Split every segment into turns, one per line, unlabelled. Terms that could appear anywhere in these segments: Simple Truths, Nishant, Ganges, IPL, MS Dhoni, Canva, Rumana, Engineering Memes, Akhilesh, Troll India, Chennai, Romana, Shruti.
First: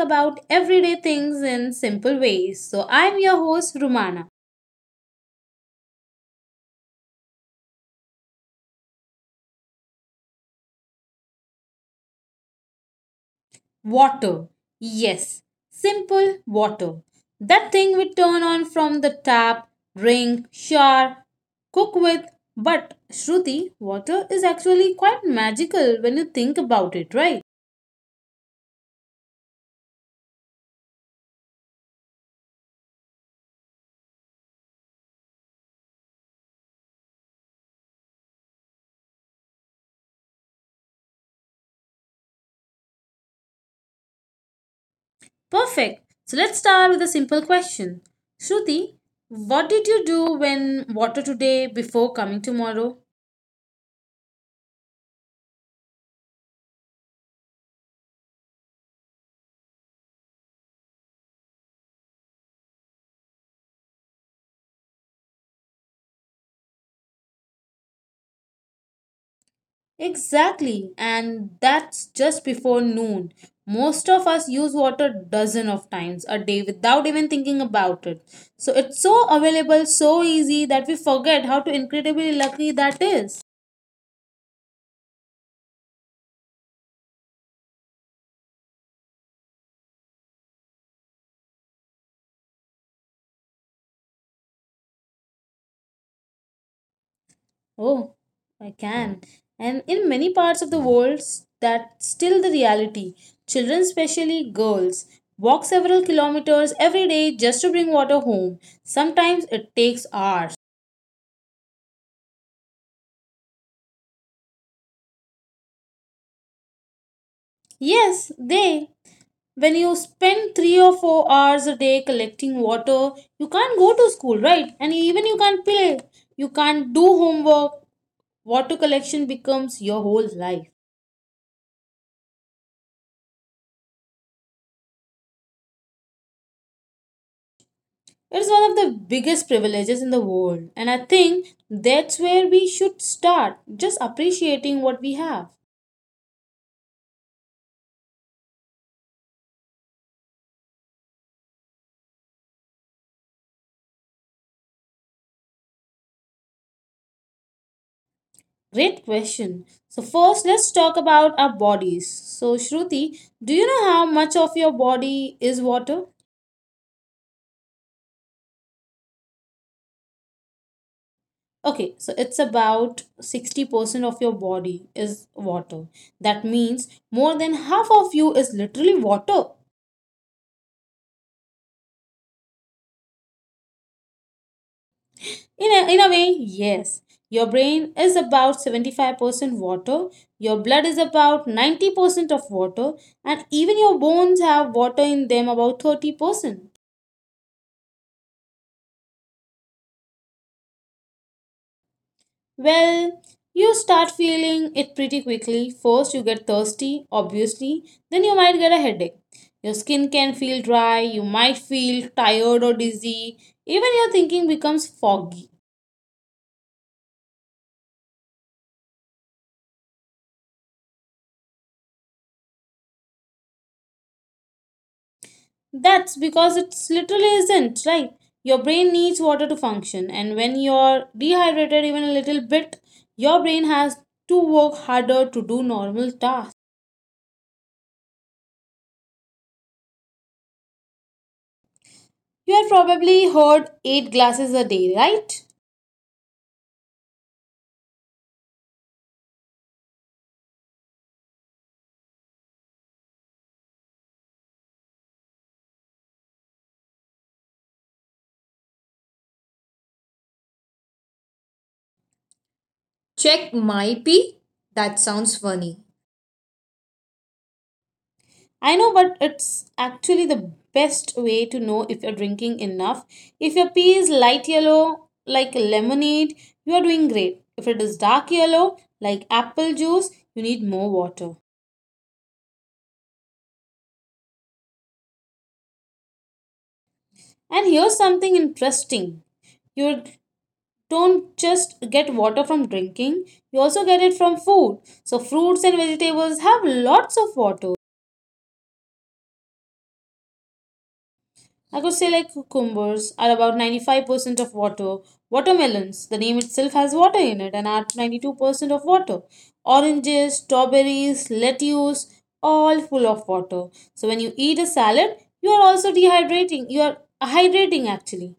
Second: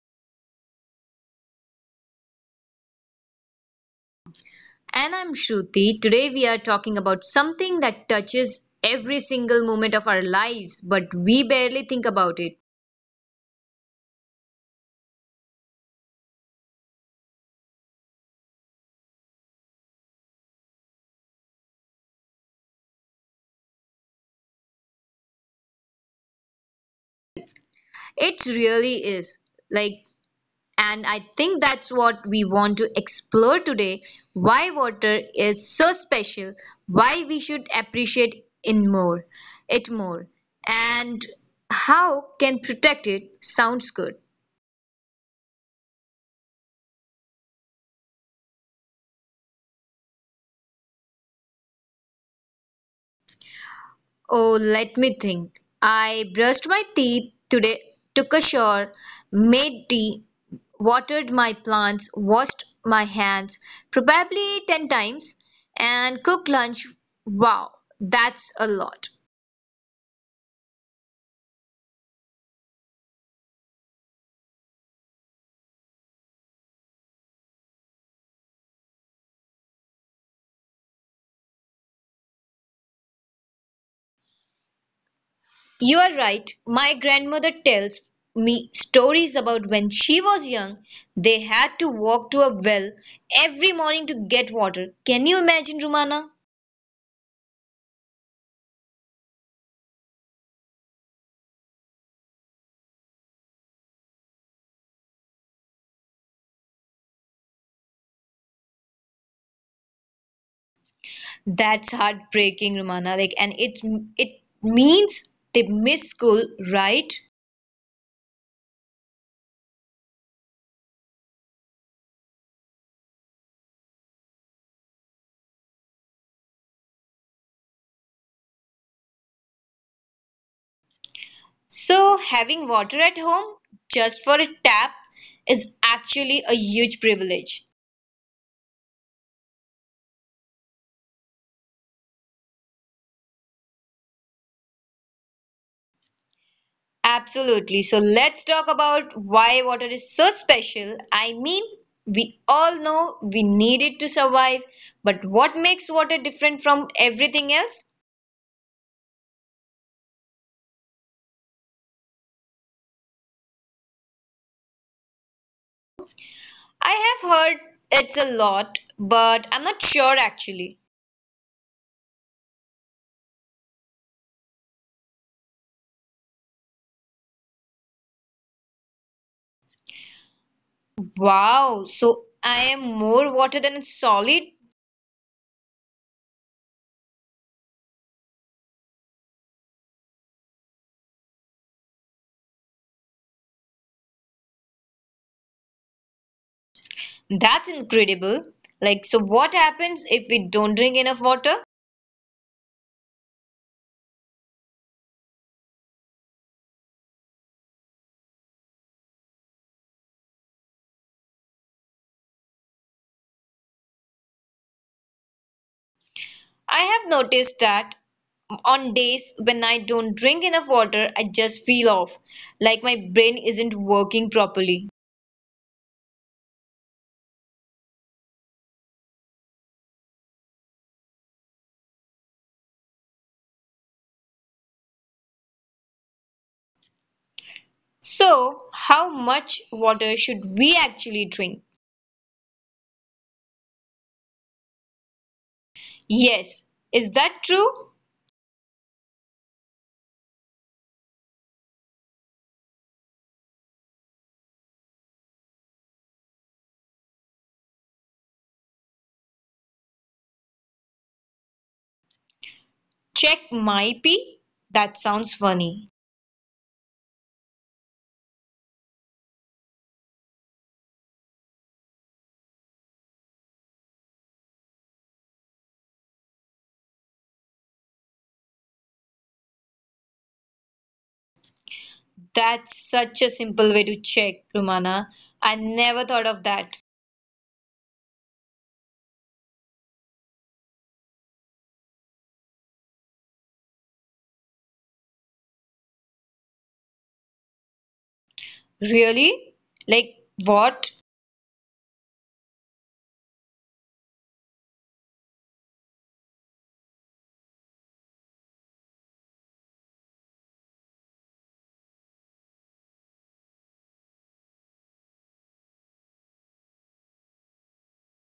about everyday things in simple ways. So, I'm your host, Rumana.
And I'm Shruti. Today we are talking about something that touches every single moment of our lives, but we barely think about it.
Water. Yes, simple water. That thing we turn on from the tap, drink, shower, cook with. But, Shruti, water is actually quite magical when you think about it, right?
It really is. Like, and I think that's what we want to explore today, why water is so special, why we should appreciate in more, it more, and how can protect it. Sounds good.
Perfect. So let's start with a simple question. Shruti, what did you do when water today before coming tomorrow?
Oh, let me think. I brushed my teeth today, took a shower, made tea, watered my plants, washed my hands probably 10 times, and cooked lunch. Wow, that's a lot.
Exactly, and that's just before noon. Most of us use water dozen of times a day without even thinking about it. So it's so available, so easy that we forget how to incredibly lucky that is.
You are right. My grandmother tells me stories about when she was young, they had to walk to a well every morning to get water. Can you imagine, Rumana?
Oh, I can. And in many parts of the world, that's still the reality. Children, especially girls, walk several kilometers every day just to bring water home. Sometimes it takes hours.
That's heartbreaking, Romana. Like, and it means they miss school, right?
Yes, they. When you spend 3 or 4 hours a day collecting water, you can't go to school, right? And even you can't play. You can't do homework. Water collection becomes your whole life.
So having water at home just for a tap is actually a huge privilege.
It is one of the biggest privileges in the world, and I think that's where we should start just appreciating what we have.
Absolutely. So let's talk about why water is so special. I mean, we all know we need it to survive, but what makes water different from everything else?
Great question. So, first, let's talk about our bodies. So, Shruti, do you know how much of your body is water?
I have heard it's a lot, but I'm not sure actually.
Okay, so it's about 60% of your body is water. That means more than half of you is literally water.
Wow, so I am more water than solid?
In a way, yes. Your brain is about 75% water, your blood is about 90% of water, and even your bones have water in them about 30%.
That's incredible. So what happens if we don't drink enough water?
Well, you start feeling it pretty quickly. First, you get thirsty, obviously, then you might get a headache. Your skin can feel dry, you might feel tired or dizzy, even your thinking becomes foggy.
I have noticed that on days when I don't drink enough water, I just feel off, like my brain isn't working properly.
That's because it's literally isn't, right? Your brain needs water to function, and when you're dehydrated even a little bit, your brain has to work harder to do normal tasks.
So, how much water should we actually drink?
You have probably heard 8 glasses a day, right?
Yes, is that true?
Check
Check
my
my
pee?
pee?
That
That
sounds
sounds
funny.
funny.
I know, but it's actually the best way to know if you're drinking enough. If your pee is light yellow, like lemonade, you are doing great. If it is dark yellow, like apple juice, you need more water.
That's such a simple way to check, Rumana. I never thought of that.
And here's something interesting you don't just get water from drinking, you also get it from food. So, fruits and vegetables have lots of water.
Really? Like what?
I could say like cucumbers are about 95% of water. Watermelons, the name itself has water in it and are 92% of water. Oranges, strawberries, lettuce, all full of water. So when you eat a salad, you are also dehydrating. You are hydrating actually.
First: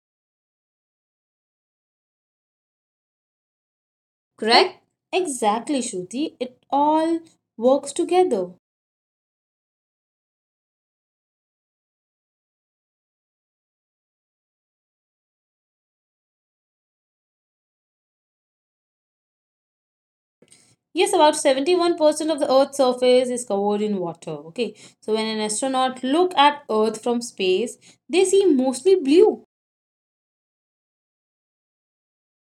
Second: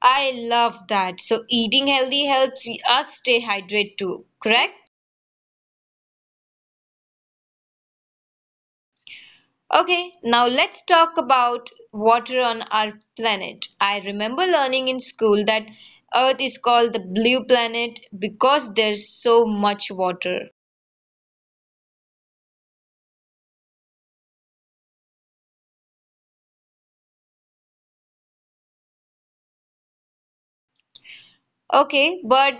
I love that. So eating healthy helps us stay hydrated too, correct?
Correct? Exactly, Shruti. It all works together.
Okay, now let's talk about water on our planet. I remember learning in school that Earth is called the blue planet because there's so much water.
Yes, about 71% of the Earth's surface is covered in water. Okay. So when an astronaut look at Earth from space, they see mostly blue.
Okay, but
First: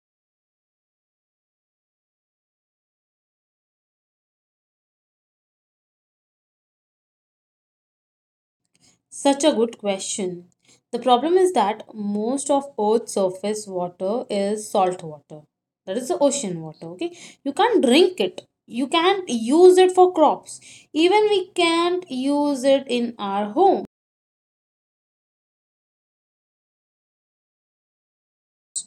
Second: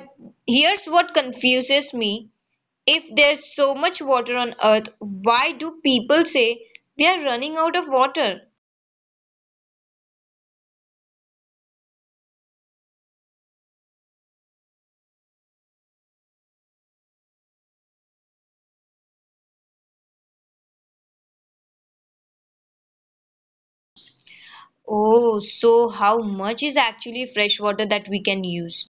here's what confuses me. If there's so much water on Earth, why do people say we are running out of water?
Such a good question. The problem is that most of Earth's surface water is salt water. That is the ocean water, okay? You can't drink it. You can't use it for crops. Even we can't use it in our home.
Oh, so how much is actually fresh water that we can use?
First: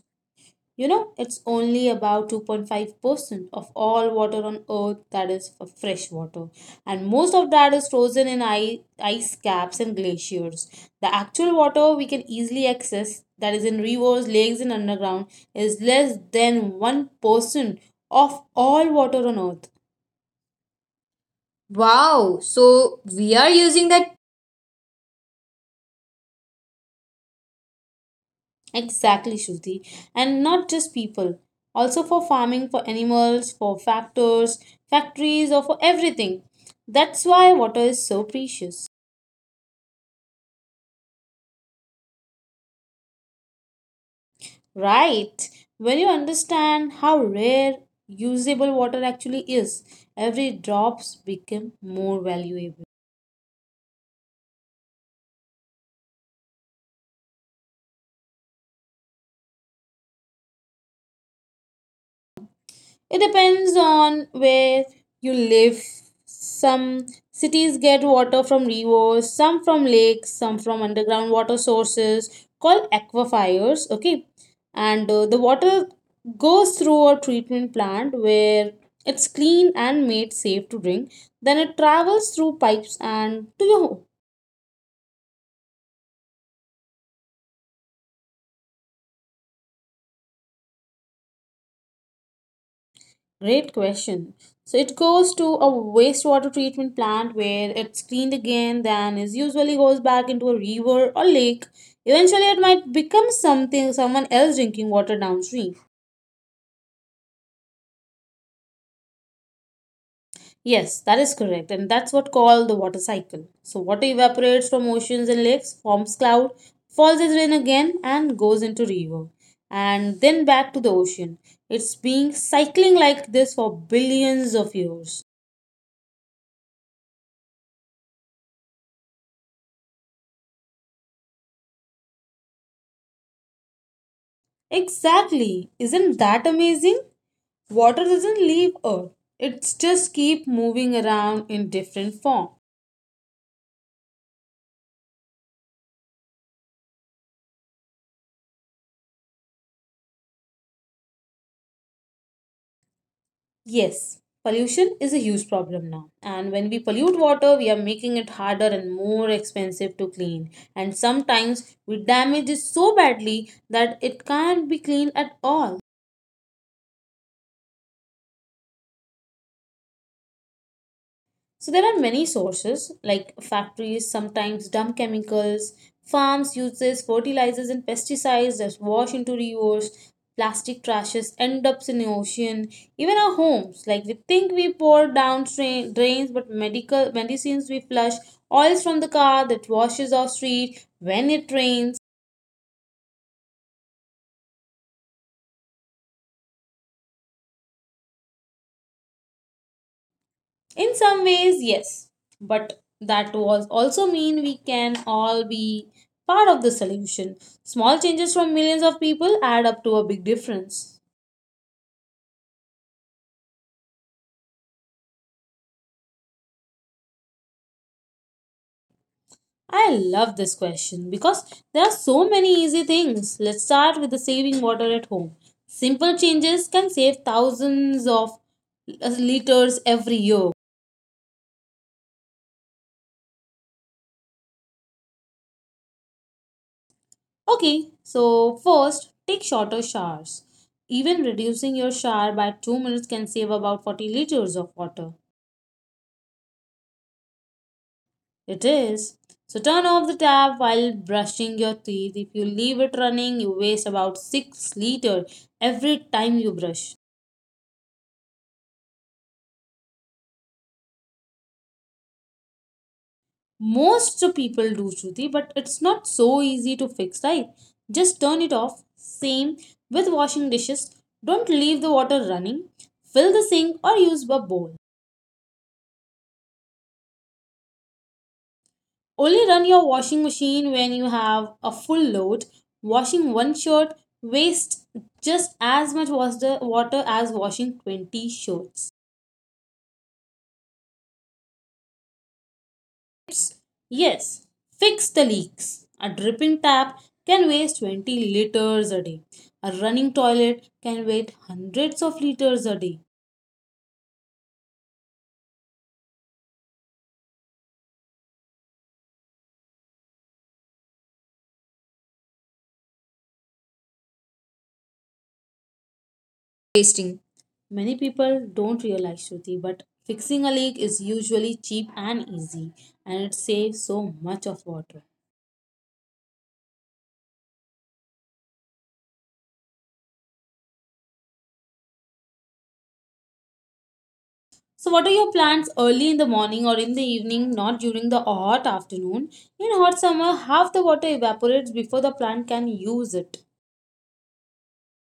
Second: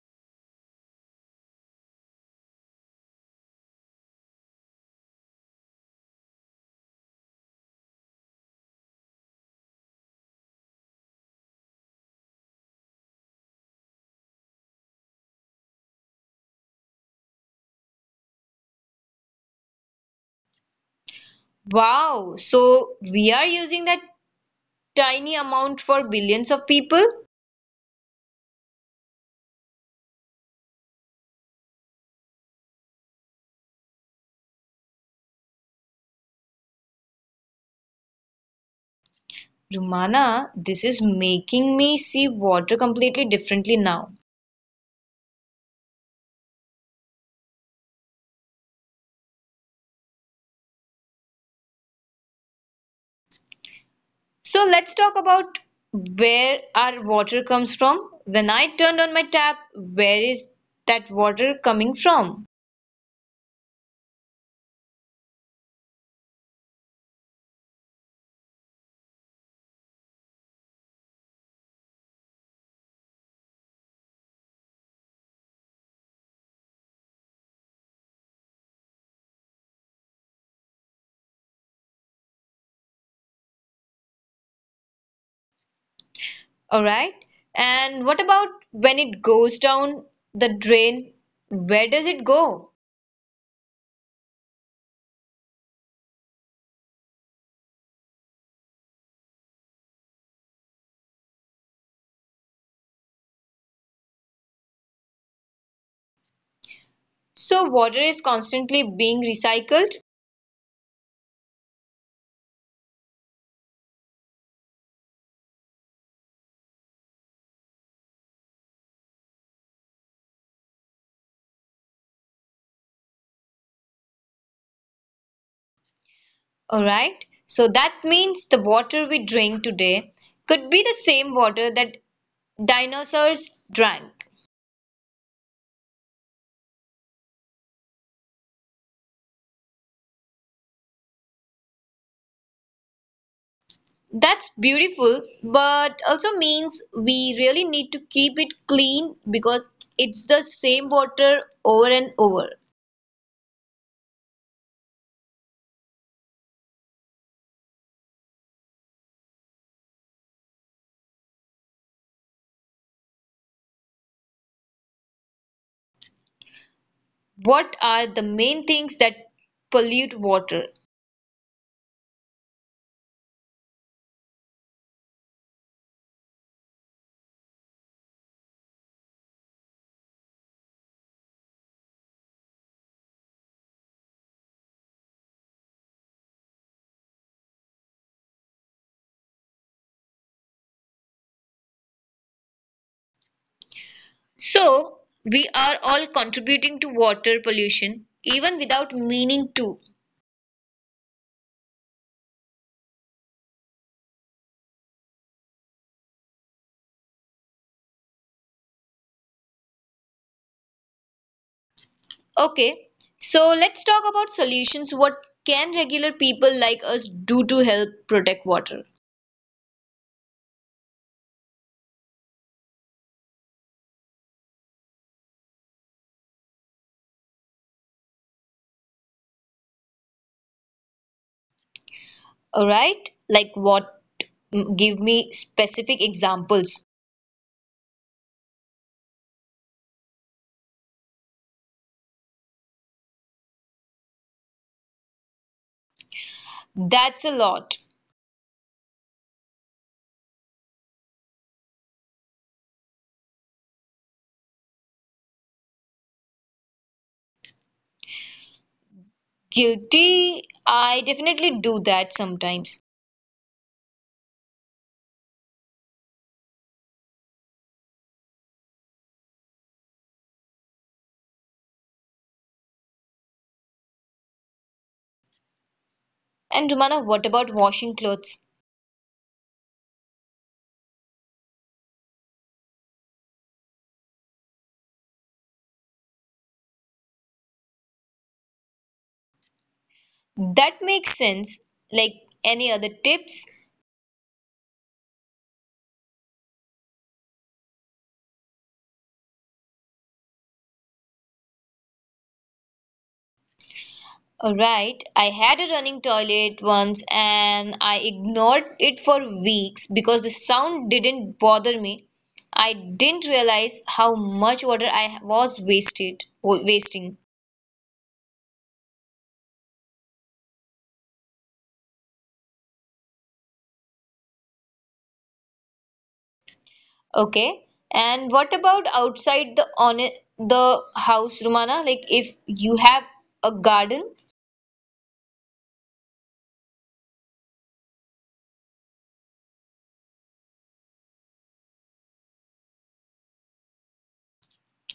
You know, it's only about 2.5% of all water on earth that is for fresh water, and most of that is frozen in ice, ice caps and glaciers. The actual water we can easily access, that is in rivers, lakes, and underground, is less than 1% of all water on earth.
Wow,
Wow,
so
so
we
we
are
are
using
using
that
that.
tiny amount for billions of people?
Exactly, Shruti. And not just people, also for farming, for animals, for factors, factories, or for everything. That's why water is so precious.
Rumana, this is making me see water completely differently now.
Right. When you understand how rare usable water actually is, every drops become more valuable.
So let's talk about where our water comes from. When I turned on my tap, where is that water coming from?
It depends on where you live. Some cities get water from rivers, some from lakes, some from underground water sources called aquifers. Okay, and the water goes through a treatment plant where it's clean and made safe to drink. Then it travels through pipes and to your home.
All right. And what about when it goes down the drain? Where does it go?
Great question. So it goes to a wastewater treatment plant where it's cleaned again, then is usually goes back into a river or lake. Eventually, it might become something someone else drinking water downstream.
So, water is constantly being recycled.
Yes, that is correct, and that's what called the water cycle. So water evaporates from oceans and lakes, forms cloud, falls as rain again, and goes into river, and then back to the ocean. It's been cycling like this for billions of years.
All right. So, that means the water we drink today could be the same water that dinosaurs drank.
Exactly. Isn't that amazing? Water doesn't leave Earth. It just keep moving around in different form.
That's beautiful, but also means we really need to keep it clean because it's the same water over and over.
Yes, pollution is a huge problem now. And when we pollute water, we are making it harder and more expensive to clean. And sometimes we damage it so badly that it can't be cleaned at all.
What are the main things that pollute water?
So there are many sources like factories sometimes dump chemicals, farms uses fertilizers and pesticides that wash into rivers, plastic trashes end up in the ocean, even our homes like we think we pour down drain, drains but medical medicines we flush, oils from the car that washes our street when it rains.
So, we are all contributing to water pollution even without meaning to.
In some ways, yes, but that was also mean we can all be part of the solution. Small changes from millions of people add up to a big difference.
Okay, so let's talk about solutions. What can regular people like us do to help protect water?
I love this question because there are so many easy things. Let's start with the saving water at home. Simple changes can save thousands of liters every year.
All right, like what? Give me specific examples.
Okay, so first, take shorter showers. Even reducing your shower by 2 minutes can save about 40 liters of water.
That's a lot.
It is. So turn off the tap while brushing your teeth. If you leave it running, you waste about 6-liter every time you brush.
Guilty, I definitely do that sometimes.
Most people do Shruti, but it's not so easy to fix, right? Just turn it off. Same with washing dishes. Don't leave the water running. Fill the sink or use a bowl.
And Rumana, what about washing clothes?
Only run your washing machine when you have a full load. Washing one shirt wastes just as much was the water as washing 20 shirts.
That makes sense. Like any other tips?
Yes, fix the leaks. A dripping tap can waste 20 liters a day. A running toilet can waste hundreds of liters a day.
Alright, I had a running toilet once and I ignored it for weeks because the sound didn't bother me. I didn't realize how much water I was
Wasting.
wasting.
Many people don't realize Shruti, but fixing a leak is usually cheap and easy and it saves so much of water.
Okay. And what about outside the on the house, Rumana? Like if you have a garden,
So, what are your plans early in the morning or in the evening, not during the hot afternoon? In hot summer, half the water evaporates before the plant can use it.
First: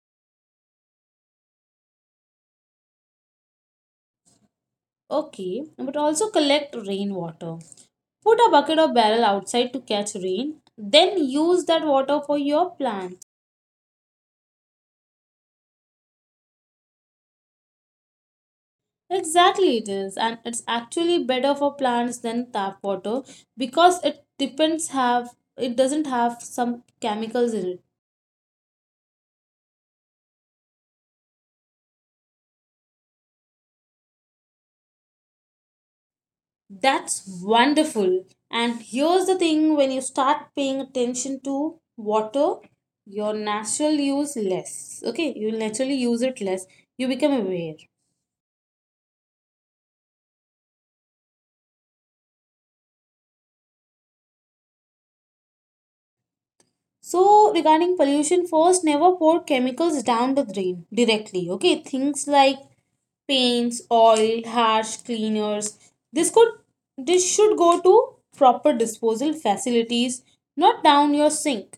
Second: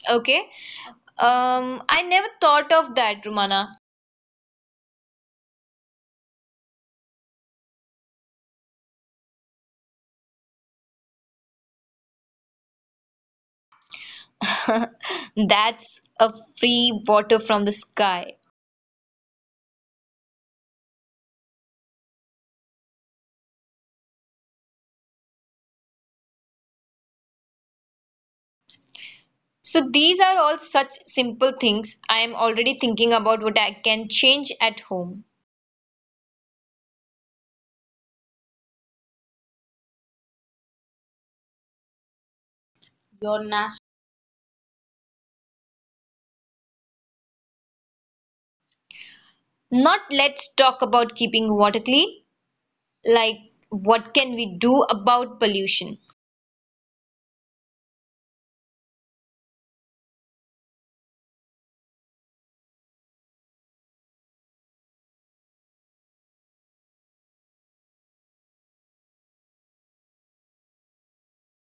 okay? I never thought of that, Rumana.
Okay, but also collect rainwater. Put a bucket or barrel outside to catch rain, then use that water for your plants.
That's a free water from the sky.
Exactly, it is, and it's actually better for plants than tap water because it depends have it doesn't have some chemicals in it.
So these are all such simple things. I am already thinking about what I can change at home.
That's wonderful. And here's the thing when you start paying attention to water, your
Your natural.
natural use less. Okay, you naturally use it less. You become aware.
Not let's talk about keeping water clean, like what can we do about pollution?
So, regarding pollution, first never pour chemicals down the drain directly. Okay, things like paints, oil, harsh cleaners. This could this should go to proper disposal facilities, not down your sink.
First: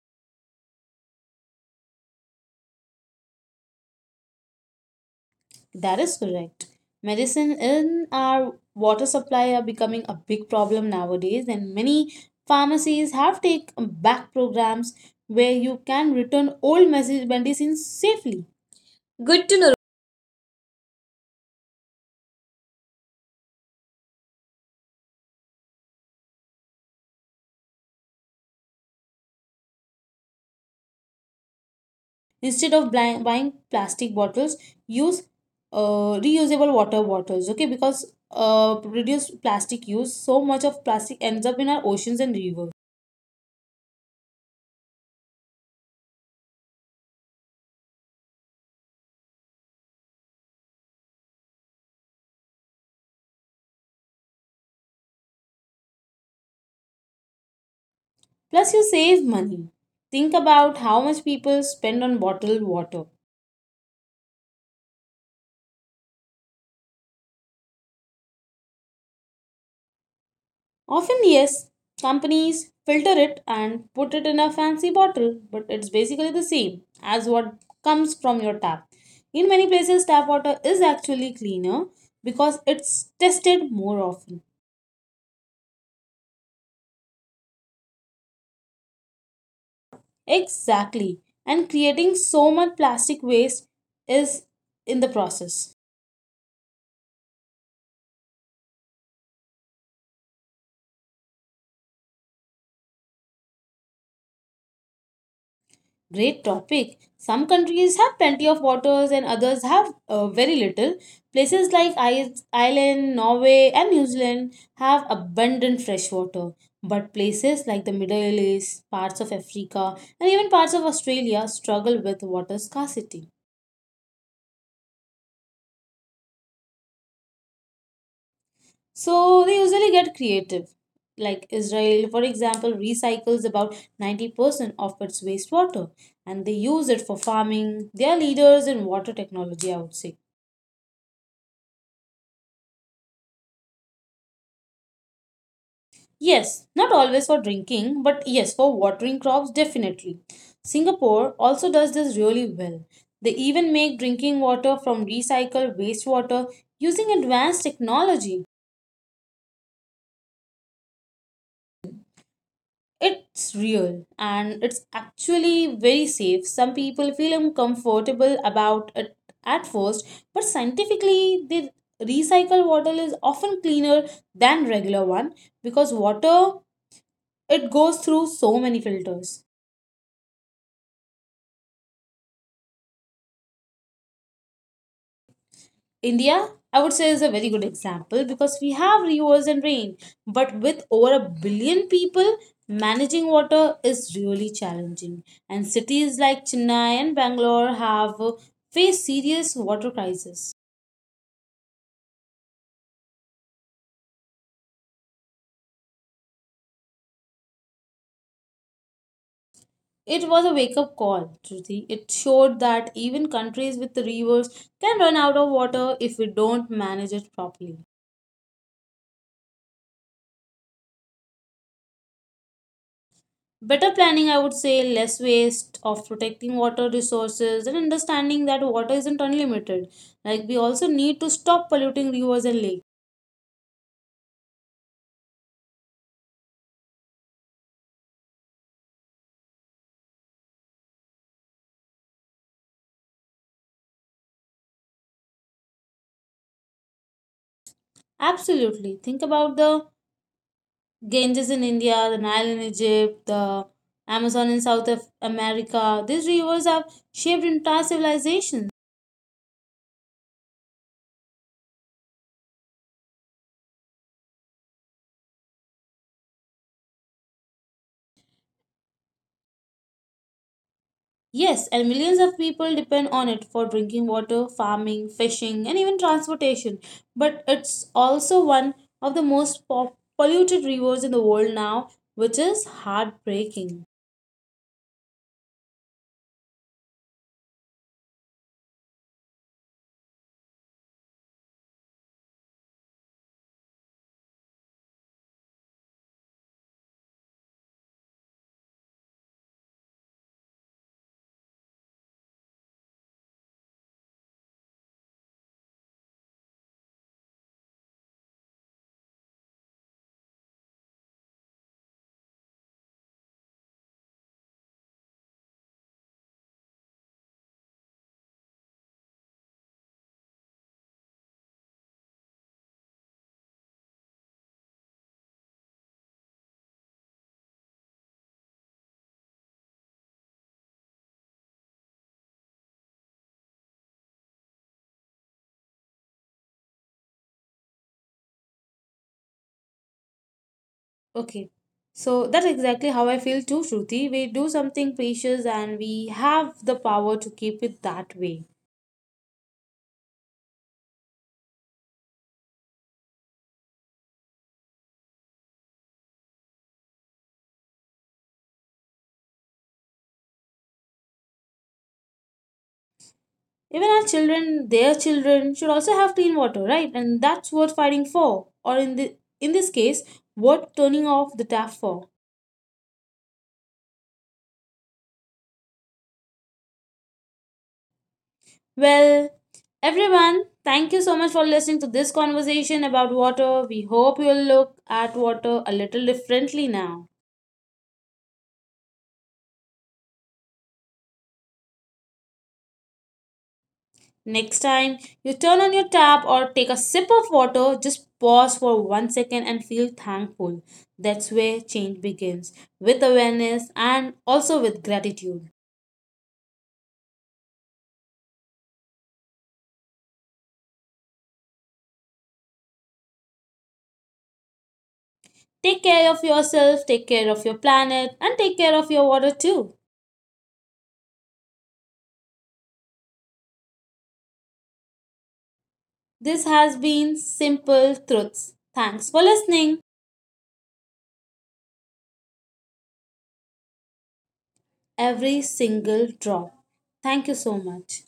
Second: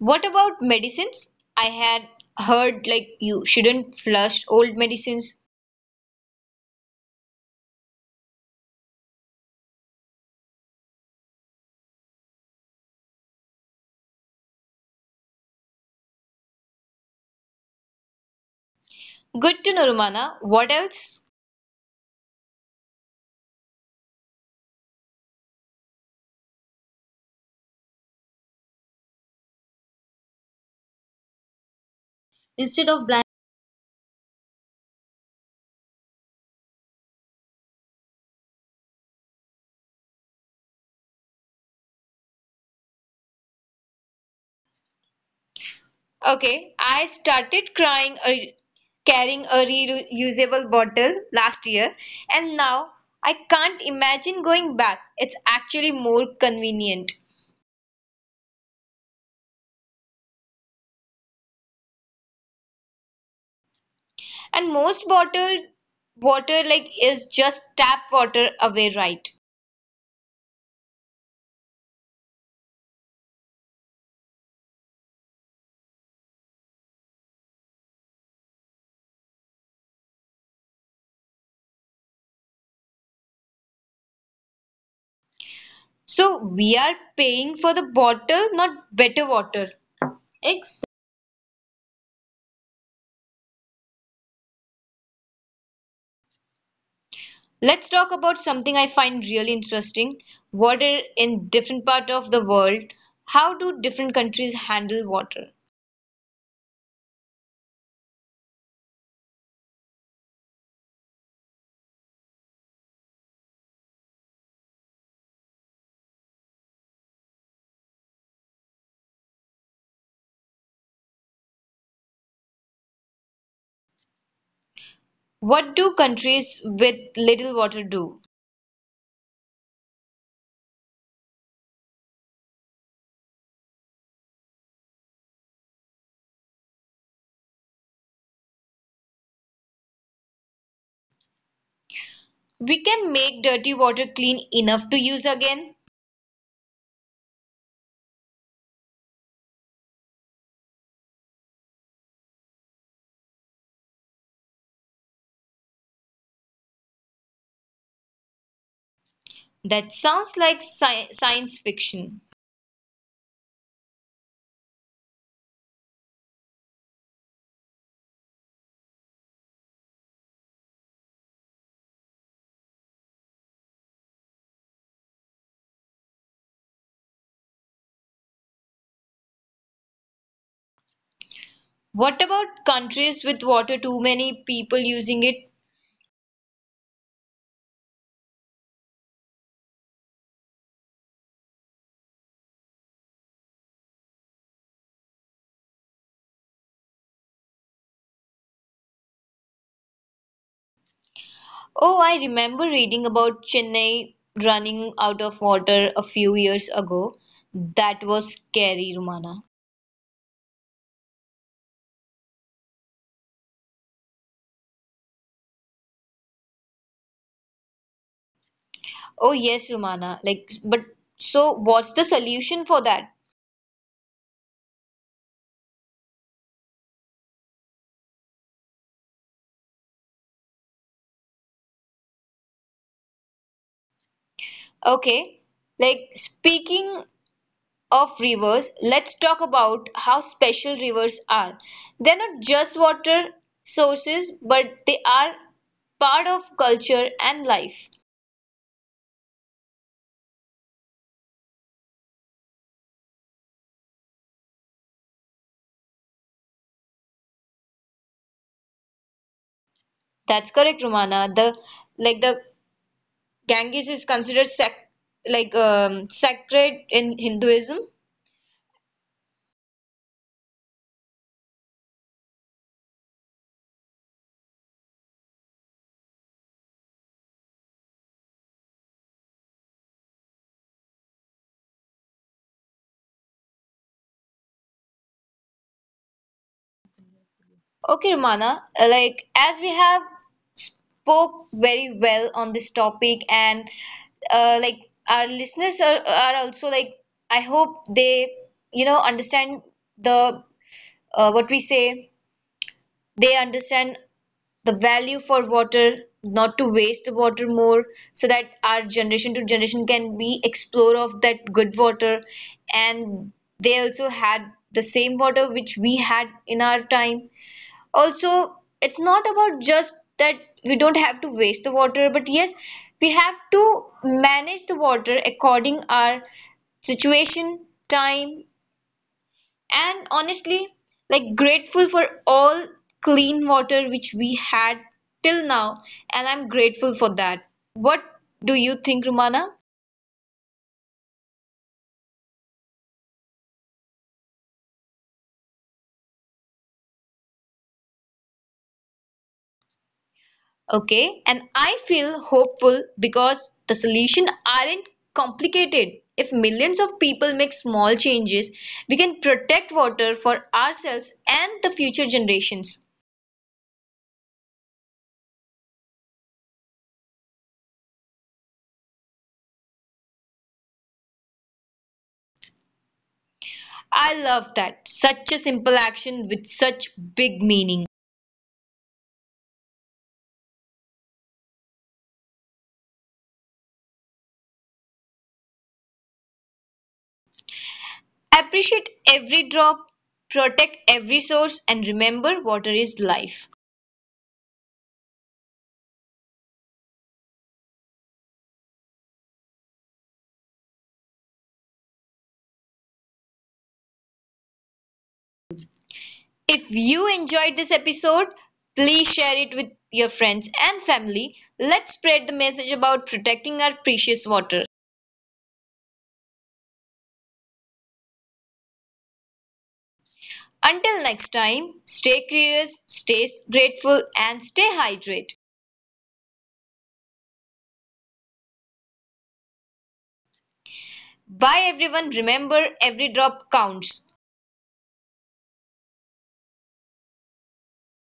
What about medicines? I had heard like you shouldn't flush old medicines.
That is correct. Medicine in our water supply are becoming a big problem nowadays, and many pharmacies have take back programs where you can return old message medicines safely. Good to
Good
know.
to know, Romana. What else?
Instead
Instead
of
of
blind,
blind.
buying plastic bottles, use reusable water bottles. Okay, because reduce plastic use. So much of plastic ends up in our oceans and rivers.
Okay, I carrying a reusable bottle last year, and now I can't imagine going back. It's actually more convenient.
Plus, you save money. Think about how much people spend on bottled water.
And most bottled water like is just tap water away, right?
Often, yes, companies filter it and put it in a fancy bottle, but it's basically the same as what comes from your tap. In many places, tap water is actually cleaner because it's tested more often.
So we are paying for the bottle, not better water. Exactly.
Exactly. And creating so much plastic waste is in the process.
Let's talk about something I find really interesting. Water in different part of the world. How do different countries handle water?
Great topic. Some countries have plenty of waters and others have very little. Places like Ireland, Norway, and New Zealand have abundant fresh water. But places like the Middle East, parts of Africa, and even parts of Australia struggle with water scarcity.
What do countries with little water do?
So they usually get creative. Like Israel, for example, recycles about 90% of its wastewater and they use it for farming. They are leaders in water technology, I would say.
We can make dirty water clean enough to use again.
Yes, not always for drinking, but yes, for watering crops, definitely. Singapore also does this really well. They even make drinking water from recycled wastewater using advanced technology.
That sounds like science fiction.
It's real and it's actually very safe. Some people feel uncomfortable about it at first, but scientifically, the recycled water is often cleaner than regular one because water it goes through so many filters.
What about countries with water too many people using it?
India, I would say, is a very good example because we have rivers and rain, but with over a billion people, managing water is really challenging. And cities like Chennai and Bangalore have faced serious water crises.
Oh, I remember reading about Chennai running out of water a few years ago. That was scary, Rumana.
It was a wake up call, Shruti. It showed that even countries with rivers can run out of water if we don't manage it properly.
Oh, yes, Rumana. But so what's the solution for that?
Better planning, I would say, less waste of protecting water resources and understanding that water isn't unlimited. Like, we also need to stop polluting rivers and lakes.
Okay, like speaking of rivers, let's talk about how special rivers are. They're not just water sources, but they are part of culture and life.
Absolutely. Think about the Ganges in India, the Nile in Egypt, the Amazon in South America. These rivers have shaped entire civilizations.
That's correct, Romana. The Ganges is considered sacred in Hinduism.
Yes, and millions of people depend on it for drinking water, farming, fishing, and even transportation. But it's also one of the most polluted rivers in the world now, which is heartbreaking.
Okay, Romana, like as we have spoke very well on this topic and like our listeners are also like I hope they understand the what we say, they understand the value for water, not to waste the water more, so that our generation to generation can be explore of that good water, and they also had the same water which we had in our time. Also it's not about just that we don't have to waste the water, but yes, we have to manage the water according our situation, time, and honestly, like grateful for all clean water which we had till now, and I'm grateful for that. What do you think, Rumana?
Okay, so that's exactly how I feel too, Shruti. We do something precious and we have the power to keep it that way.
Okay, and I feel hopeful because the solution aren't complicated. If millions of people make small changes, we can protect water for ourselves and the future generations.
Even our children, their children, should also have clean water, right? And that's worth fighting for, or in the in this case, worth turning off the tap for.
I love that. Such a simple action with such big meaning.
Well, everyone, thank you so much for listening to this conversation about water. We hope you'll look at water a little differently now.
Appreciate every drop, protect every source, and remember water is life.
Next time you turn on your tap or take a sip of water, just pause for one second and feel thankful. That's where change begins with awareness and also with gratitude.
If you enjoyed this episode, please share it with your friends and family. Let's spread the message about protecting our precious water.
Take care of yourself, take care of your planet, and take care of your water too.
Until next time, stay curious, stay grateful, and stay hydrated.
This has been Simple Truths. Thanks for listening.
Bye everyone. Remember, every drop counts.
Every single drop. Thank you so much.